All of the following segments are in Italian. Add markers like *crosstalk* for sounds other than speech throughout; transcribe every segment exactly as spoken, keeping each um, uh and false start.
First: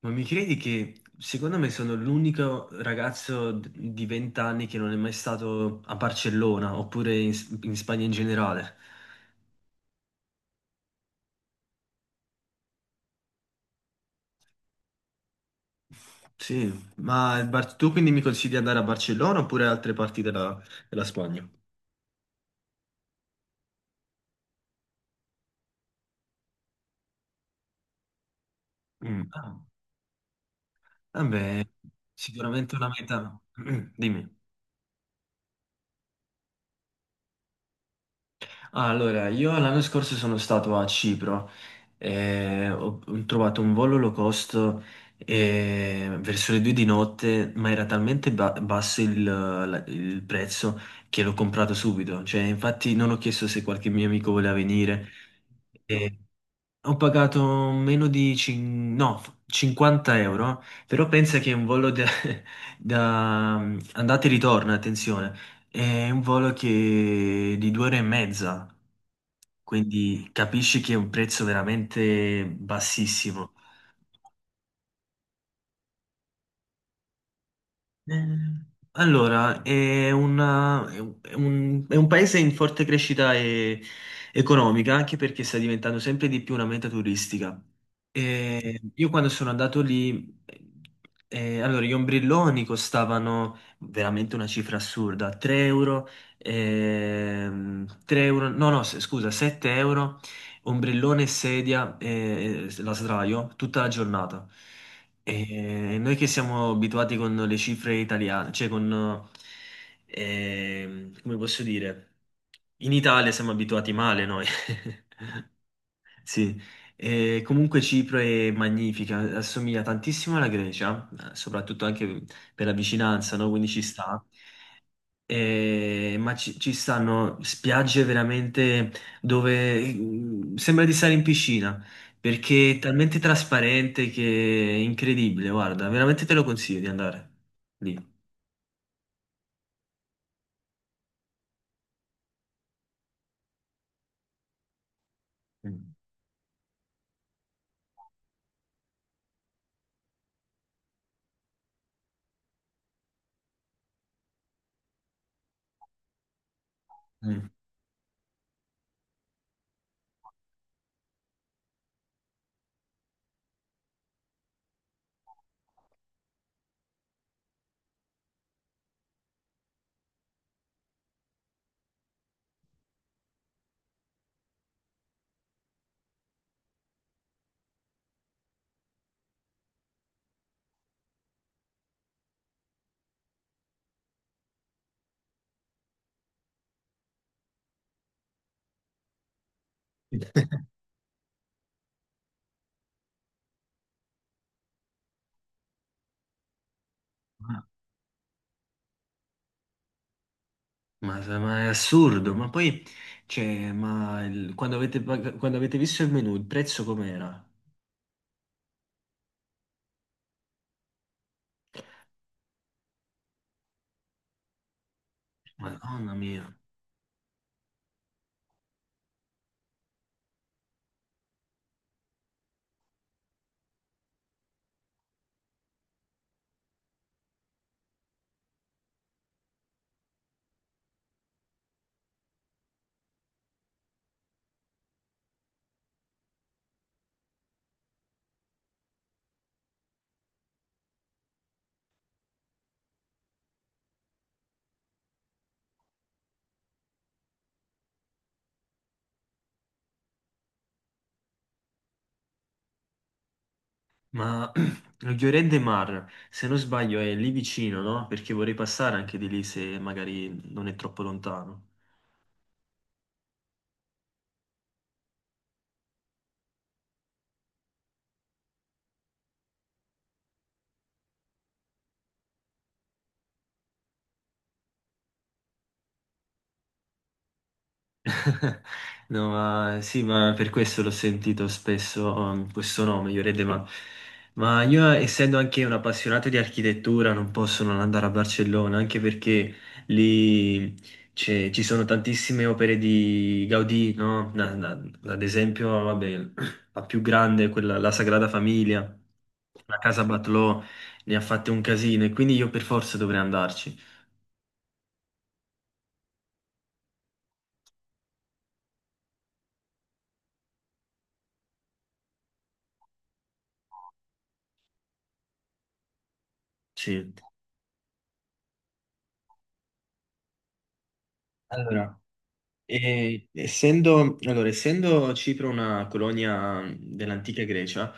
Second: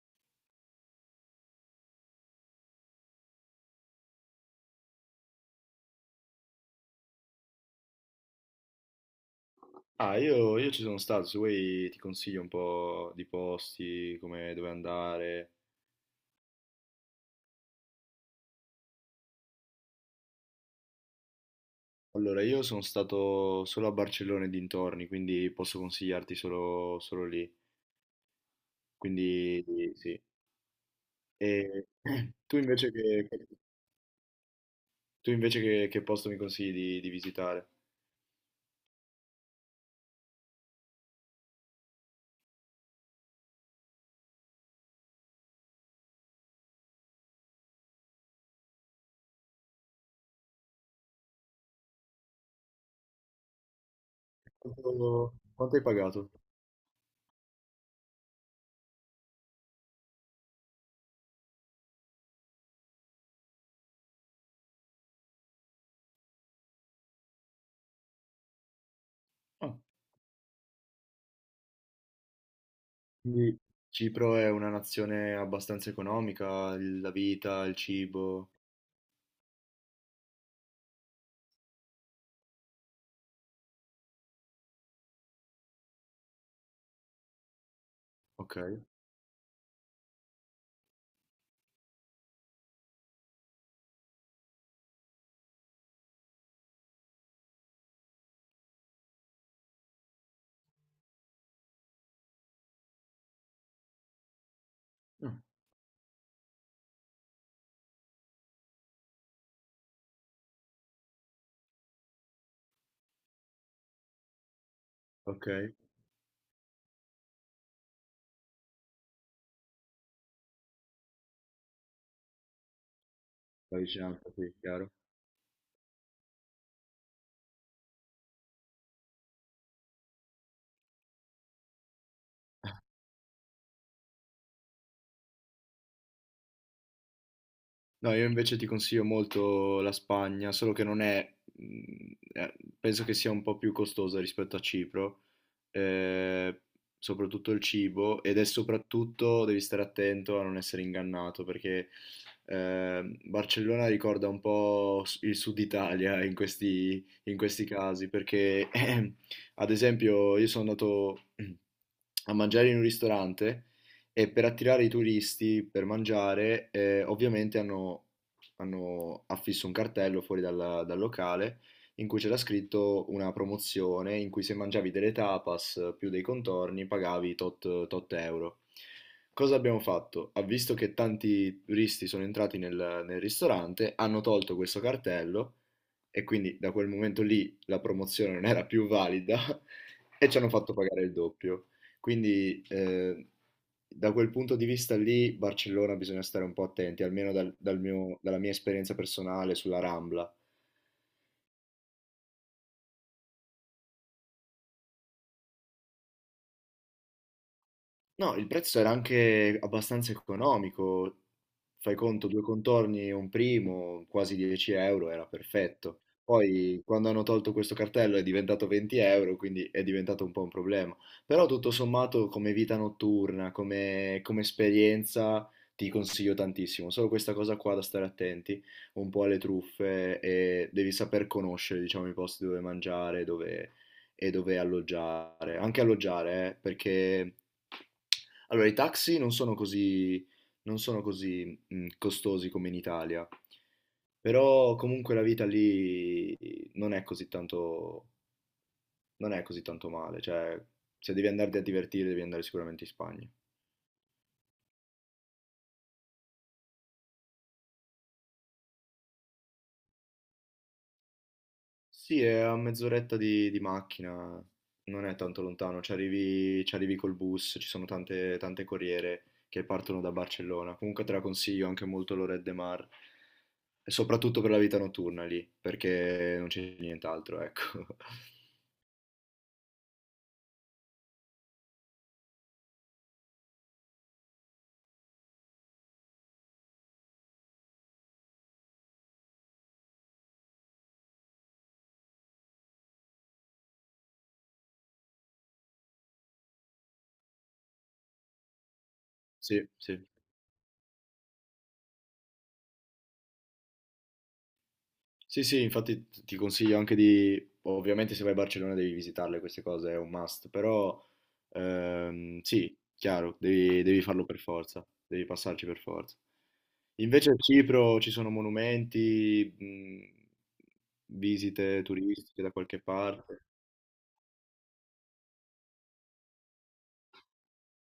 Ma mi credi che secondo me sono l'unico ragazzo d- di venti anni che non è mai stato a Barcellona oppure in, S- in Spagna in generale? Ah, io, io ci sono stato, se vuoi ti consiglio un po' di posti, come dove andare. Sì, ma il Bar- tu quindi mi consigli di andare a Barcellona oppure altre parti della, della Spagna? Allora, io sono stato solo a Barcellona e dintorni, quindi posso consigliarti solo, solo lì. Mm. Ah, Quindi sì. vabbè, E *clears throat* tu sicuramente una invece che, meta. *clears throat* Dimmi. tu invece che, che posto mi consigli di, di visitare? Ah, allora, io l'anno scorso sono stato a Cipro e ho ho trovato un volo low cost eh, verso le due di notte, ma era talmente ba- basso il, la- il prezzo che l'ho comprato subito. Cioè, infatti non ho chiesto se qualche mio amico voleva venire. Quanto, quanto hai E pagato? ho pagato meno di cin- no, cinquanta euro, però pensa che è un volo da, *laughs* da andata e ritorno, attenzione, è un volo che di due ore e mezza, Ah, quindi capisci che è un prezzo veramente bassissimo. quindi Cipro è una nazione abbastanza economica, il- la vita, il Eh, cibo. Allora, è una- è un, è un- è un paese in forte crescita e- economica, anche perché sta diventando sempre di più una meta turistica. Eh, Ok. io quando sono andato lì, eh, eh, allora, gli ombrelloni costavano veramente una cifra assurda, tre euro, ehm, tre euro, no, no, s- scusa, sette euro, ombrellone, sedia, eh, la sdraio, tutta la giornata. Ah, E noi che siamo abituati con le cifre italiane, cioè con, ehm, come posso dire, in Italia siamo abituati male noi. *laughs* ok, Sì, e comunque Cipro è magnifica, assomiglia tantissimo alla Grecia, eh, soprattutto anche per la vicinanza, no? Quindi la ci sta. vicinanza, sì, chiaro. Eh, ma ci, ci stanno spiagge veramente dove mm, sembra di stare in piscina perché è talmente trasparente che è incredibile. Guarda, veramente te lo consiglio di andare lì. No, io invece ti consiglio molto la Spagna, solo che non è, mh, eh, penso che sia un po' più costosa rispetto a Cipro, Mm. ehm, soprattutto il cibo ed è soprattutto devi stare attento a non essere ingannato perché ehm, Barcellona ricorda un po' s- il sud Italia in questi, in Mm. questi casi perché *clears throat* ad esempio io sono andato *clears throat* a mangiare in un ristorante e per attirare i turisti per mangiare eh, ovviamente hanno, hanno affisso un cartello fuori dalla- dal locale in cui c'era scritto una promozione in cui se mangiavi delle tapas più dei contorni pagavi tot, tot euro. Cosa abbiamo fatto? Ha visto che tanti turisti sono entrati nel, nel ristorante, hanno tolto questo cartello e quindi da quel momento lì la promozione non era più valida *laughs* e ci hanno fatto *laughs* pagare il doppio. Quindi eh, da quel punto di vista lì, Barcellona bisogna stare un po' attenti, almeno dal- Ma, dal mio- dalla mia esperienza personale sulla Rambla. ma- ma è assurdo, ma poi cioè, ma il- quando avete, pag- quando avete visto il menù, il prezzo com'era? No, il prezzo era anche abbastanza economico. Fai conto, due contorni e un primo, quasi dieci euro, era perfetto. Madonna mia. Poi, quando hanno tolto questo cartello è diventato venti euro, quindi è diventato un po' un problema. Però tutto sommato, come vita notturna, come, come esperienza, ti consiglio tantissimo. Solo questa cosa qua da stare attenti, un po' alle truffe e devi saper conoscere, diciamo, i posti dove mangiare, dove e dove alloggiare. Anche alloggiare, eh, perché allora i taxi non sono così, non sono così mh, costosi come in Italia, però comunque la vita lì non è così tanto, non è così tanto male, cioè se devi andarti a divertire devi andare sicuramente in Spagna. Ma *clears throat* lo Lloret de Mar, se non sbaglio, è lì vicino, no? Perché vorrei passare anche di lì se magari non è troppo lontano. Sì, è a mezz'oretta di, di macchina, non è tanto lontano, ci arrivi, ci arrivi col bus, ci sono tante, tante corriere che partono da Barcellona, comunque te la consiglio anche molto l'Oret de Mar. E soprattutto per la vita notturna lì, perché non c'è nient'altro, ecco. *laughs* *laughs* No, ma sì, ma per questo l'ho sentito spesso, um, questo nome, Llorente, ma, ma io essendo anche un appassionato di architettura non posso non andare a Barcellona, anche perché lì c'è- ci sono tantissime opere di Gaudì, no? Na- na- ad esempio, vabbè, *clears throat* la più grande, quella, la Sagrada Famiglia, Sì, la sì. Casa Batlló, ne ha fatte un casino e quindi io per forza dovrei andarci. Sì, sì, infatti t- ti consiglio anche di, ovviamente se vai a Barcellona devi visitarle queste cose, è un must, però ehm, sì, chiaro, devi, devi farlo per forza, devi passarci per forza. Sì. Invece a Cipro ci sono monumenti, mh, visite Allora, turistiche da qualche E- parte, essendo, allora, essendo Cipro una colonia mhmm, dell'antica Grecia,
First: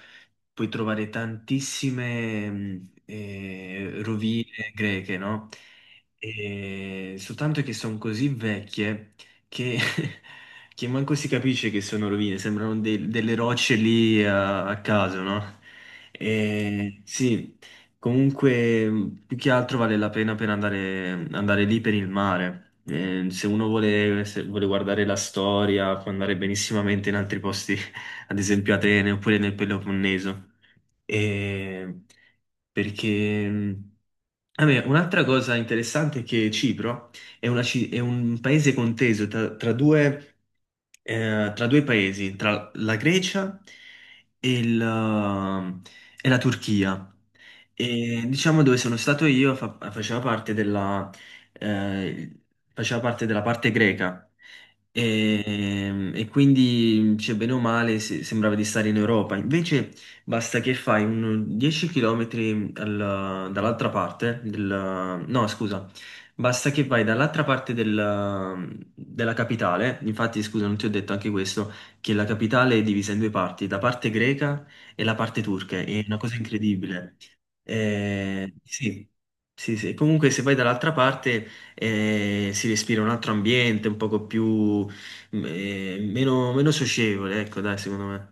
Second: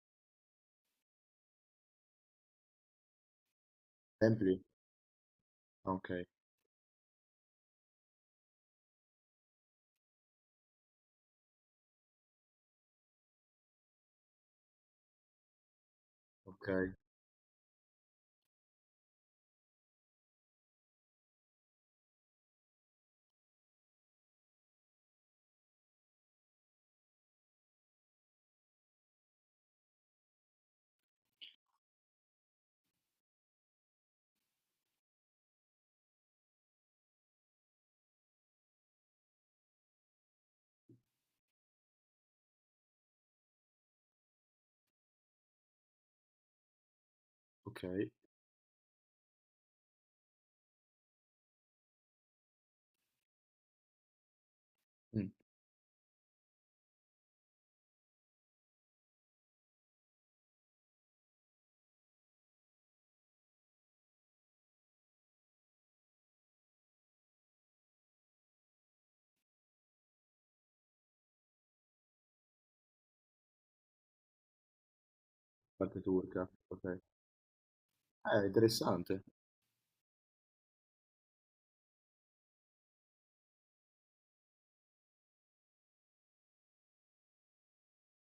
puoi trovare tantissime mh, eh, templi? rovine greche, no? Ah, ok, E soltanto che sono così vecchie che, *laughs* che manco si capisce che sono rovine, sembrano de- delle rocce lì a, a caso, no? ok, E, sì, comunque, mh, più che altro vale la pena per andare, andare lì per il mare. Eh, se uno vuole, se vuole guardare la storia, può andare benissimamente in altri posti, *laughs* ad esempio Atene oppure nel Peloponneso. E perché, mh, vabbè, un'altra cosa interessante è che Cipro è, una ci- è un paese conteso tra, tra due, eh, tra due paesi, tra la Grecia e il, eh, e la Turchia. ok. E diciamo dove sono stato io fa- faceva parte della, eh, faceva parte della parte greca Mm, e, e quindi cioè, bene o male se- sembrava di stare in Europa. Invece basta che fai un dieci chilometri al- dall'altra parte del, no, scusa, basta che vai dall'altra parte del- della capitale. Infatti, scusa, non ti ho detto anche questo, che la capitale è divisa in due parti, la parte greca e la parte turca. parte È una cosa turca, ok. incredibile. Eh, Eh, sì, interessante. sì, sì. Comunque se vai dall'altra parte eh, si respira un altro ambiente, un poco più, mm, eh, meno, meno socievole, ecco, dai, secondo me.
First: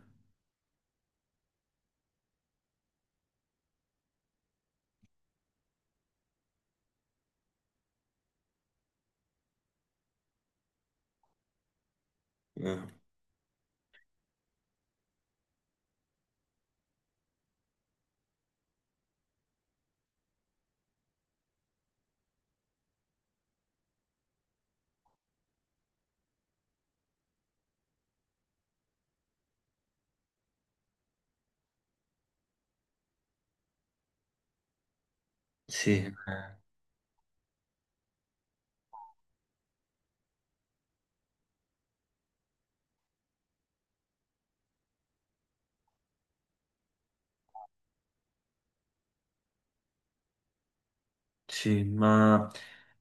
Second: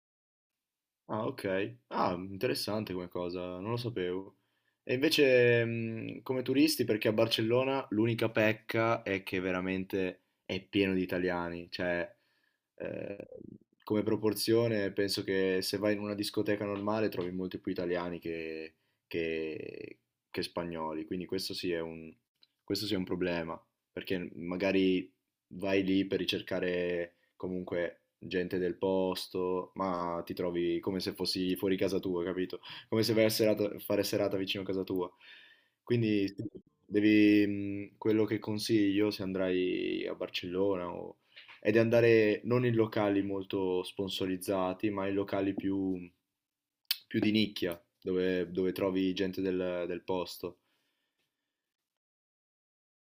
Ah, ok. Ah, interessante come cosa, non lo sapevo. E invece, mh, come turisti, perché a Barcellona l'unica pecca è che veramente è pieno di italiani, cioè Eh, eh, come proporzione penso che se vai in una discoteca normale trovi molti più italiani che, che- che spagnoli, quindi questo sì è un, questo sì è un problema, perché magari vai lì per ricercare comunque gente del posto, ma ti trovi come se fossi fuori casa tua, capito? Come se vai a serata- fare serata vicino a casa tua. Sì, Quindi sì, eh, devi, mh, quello che consiglio se andrai a Barcellona o è di andare non in locali molto sponsorizzati, ma in locali più, più di nicchia, dove, dove trovi gente del, del posto. sì, ma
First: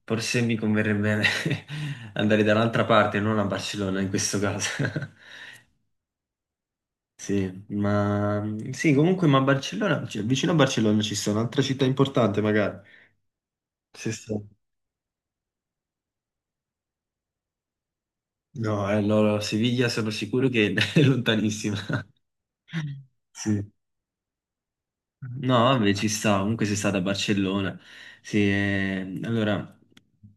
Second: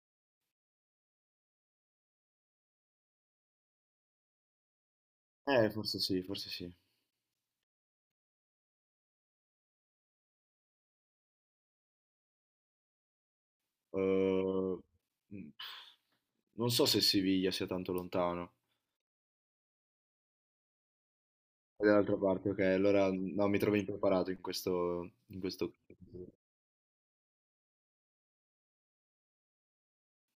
forse mi converrebbe *laughs* andare dall'altra parte, non a Barcellona in questo caso. *laughs* Eh, forse sì, forse sì. Sì, ma sì, comunque, ma a Barcellona, cioè, vicino a Barcellona ci sono un'altra città importante, magari. Sì, sì. Eh, mh, Non so se Siviglia sia tanto lontano. No, eh, no, no, Siviglia sono sicuro che *laughs* è lontanissima. È *laughs* dall'altra parte, ok. Allora no, mi Sì. trovo impreparato in questo, in No, questo... vabbè, ci sta, comunque sei stata a Barcellona. Sì, eh, allora,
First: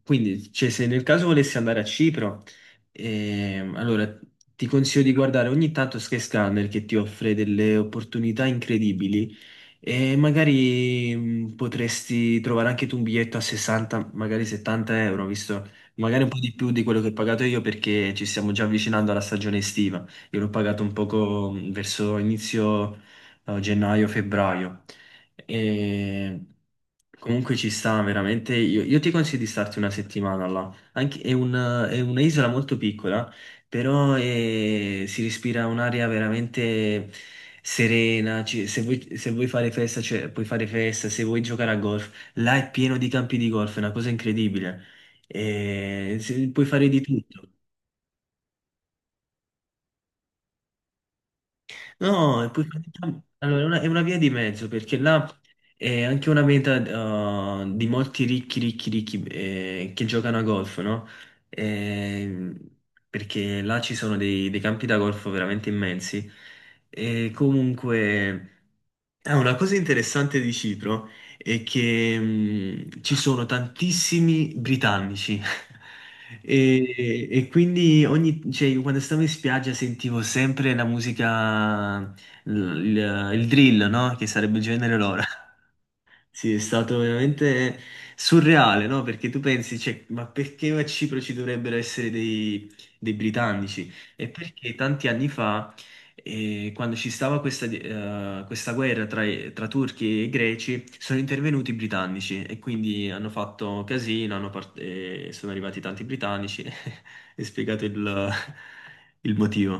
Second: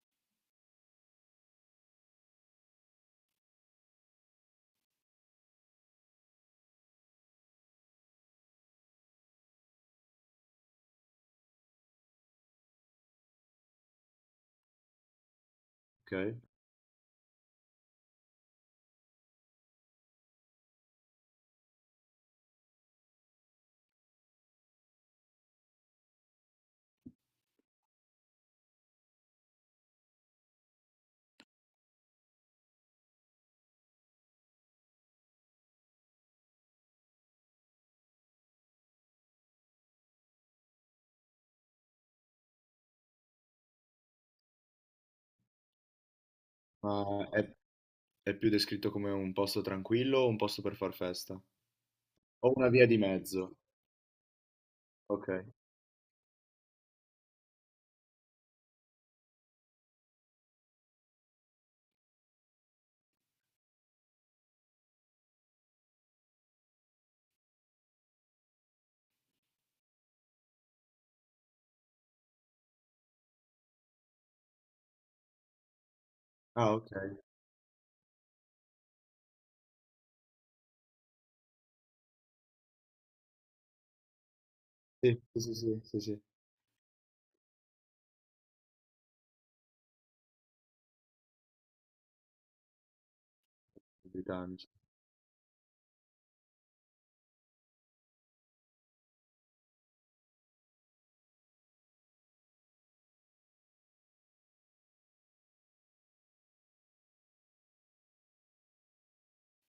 quindi, cioè, se nel caso volessi andare a Cipro, ehm, allora ti consiglio di guardare ogni tanto Sky Scanner che ti offre delle opportunità incredibili e magari mh, potresti trovare anche tu un biglietto a sessanta, magari settanta euro, visto magari un Ok. po' di più di quello che ho pagato io perché ci stiamo già avvicinando alla stagione estiva. Io l'ho pagato un poco mh, verso inizio no, gennaio-febbraio. E comunque ci sta veramente. Io, io ti consiglio di starti una settimana là. Anche- è un- è un'isola molto piccola, però è- si respira un'aria veramente serena. Ci- se vuoi, se vuoi fare festa, cioè, puoi fare festa, se vuoi giocare a golf, là è pieno di campi di golf, è una cosa incredibile. E, se- puoi fare di Ma tutto. è, è più descritto come un posto tranquillo o un posto per far festa? No, è O pu- una via di mezzo? allora, è una, è una via di mezzo perché là Ok. è anche una meta eh, di molti ricchi, ricchi, ricchi eh, che giocano a golf, no? Ehm, perché là ci sono dei, dei campi da golf veramente immensi e comunque. Ah, una cosa interessante di Cipro è che mh, ci sono tantissimi britannici *laughs* Ah, ok. e, e quindi ogni, cioè, io quando stavo in spiaggia sentivo sempre la musica, l- il, il drill, no? Che sarebbe il genere loro. Sì, sì, sì, sì, sì, sì. Sì, è stato veramente surreale, no? Perché tu pensi, cioè, ma perché a Cipro ci dovrebbero essere dei, dei britannici? E Britannici perché tanti anni fa, eh, quando ci stava questa, eh, questa guerra tra, tra turchi e greci, sono intervenuti i britannici e quindi hanno fatto casino, hanno part- eh, sono arrivati tanti britannici *laughs* e spiegato il il motivo.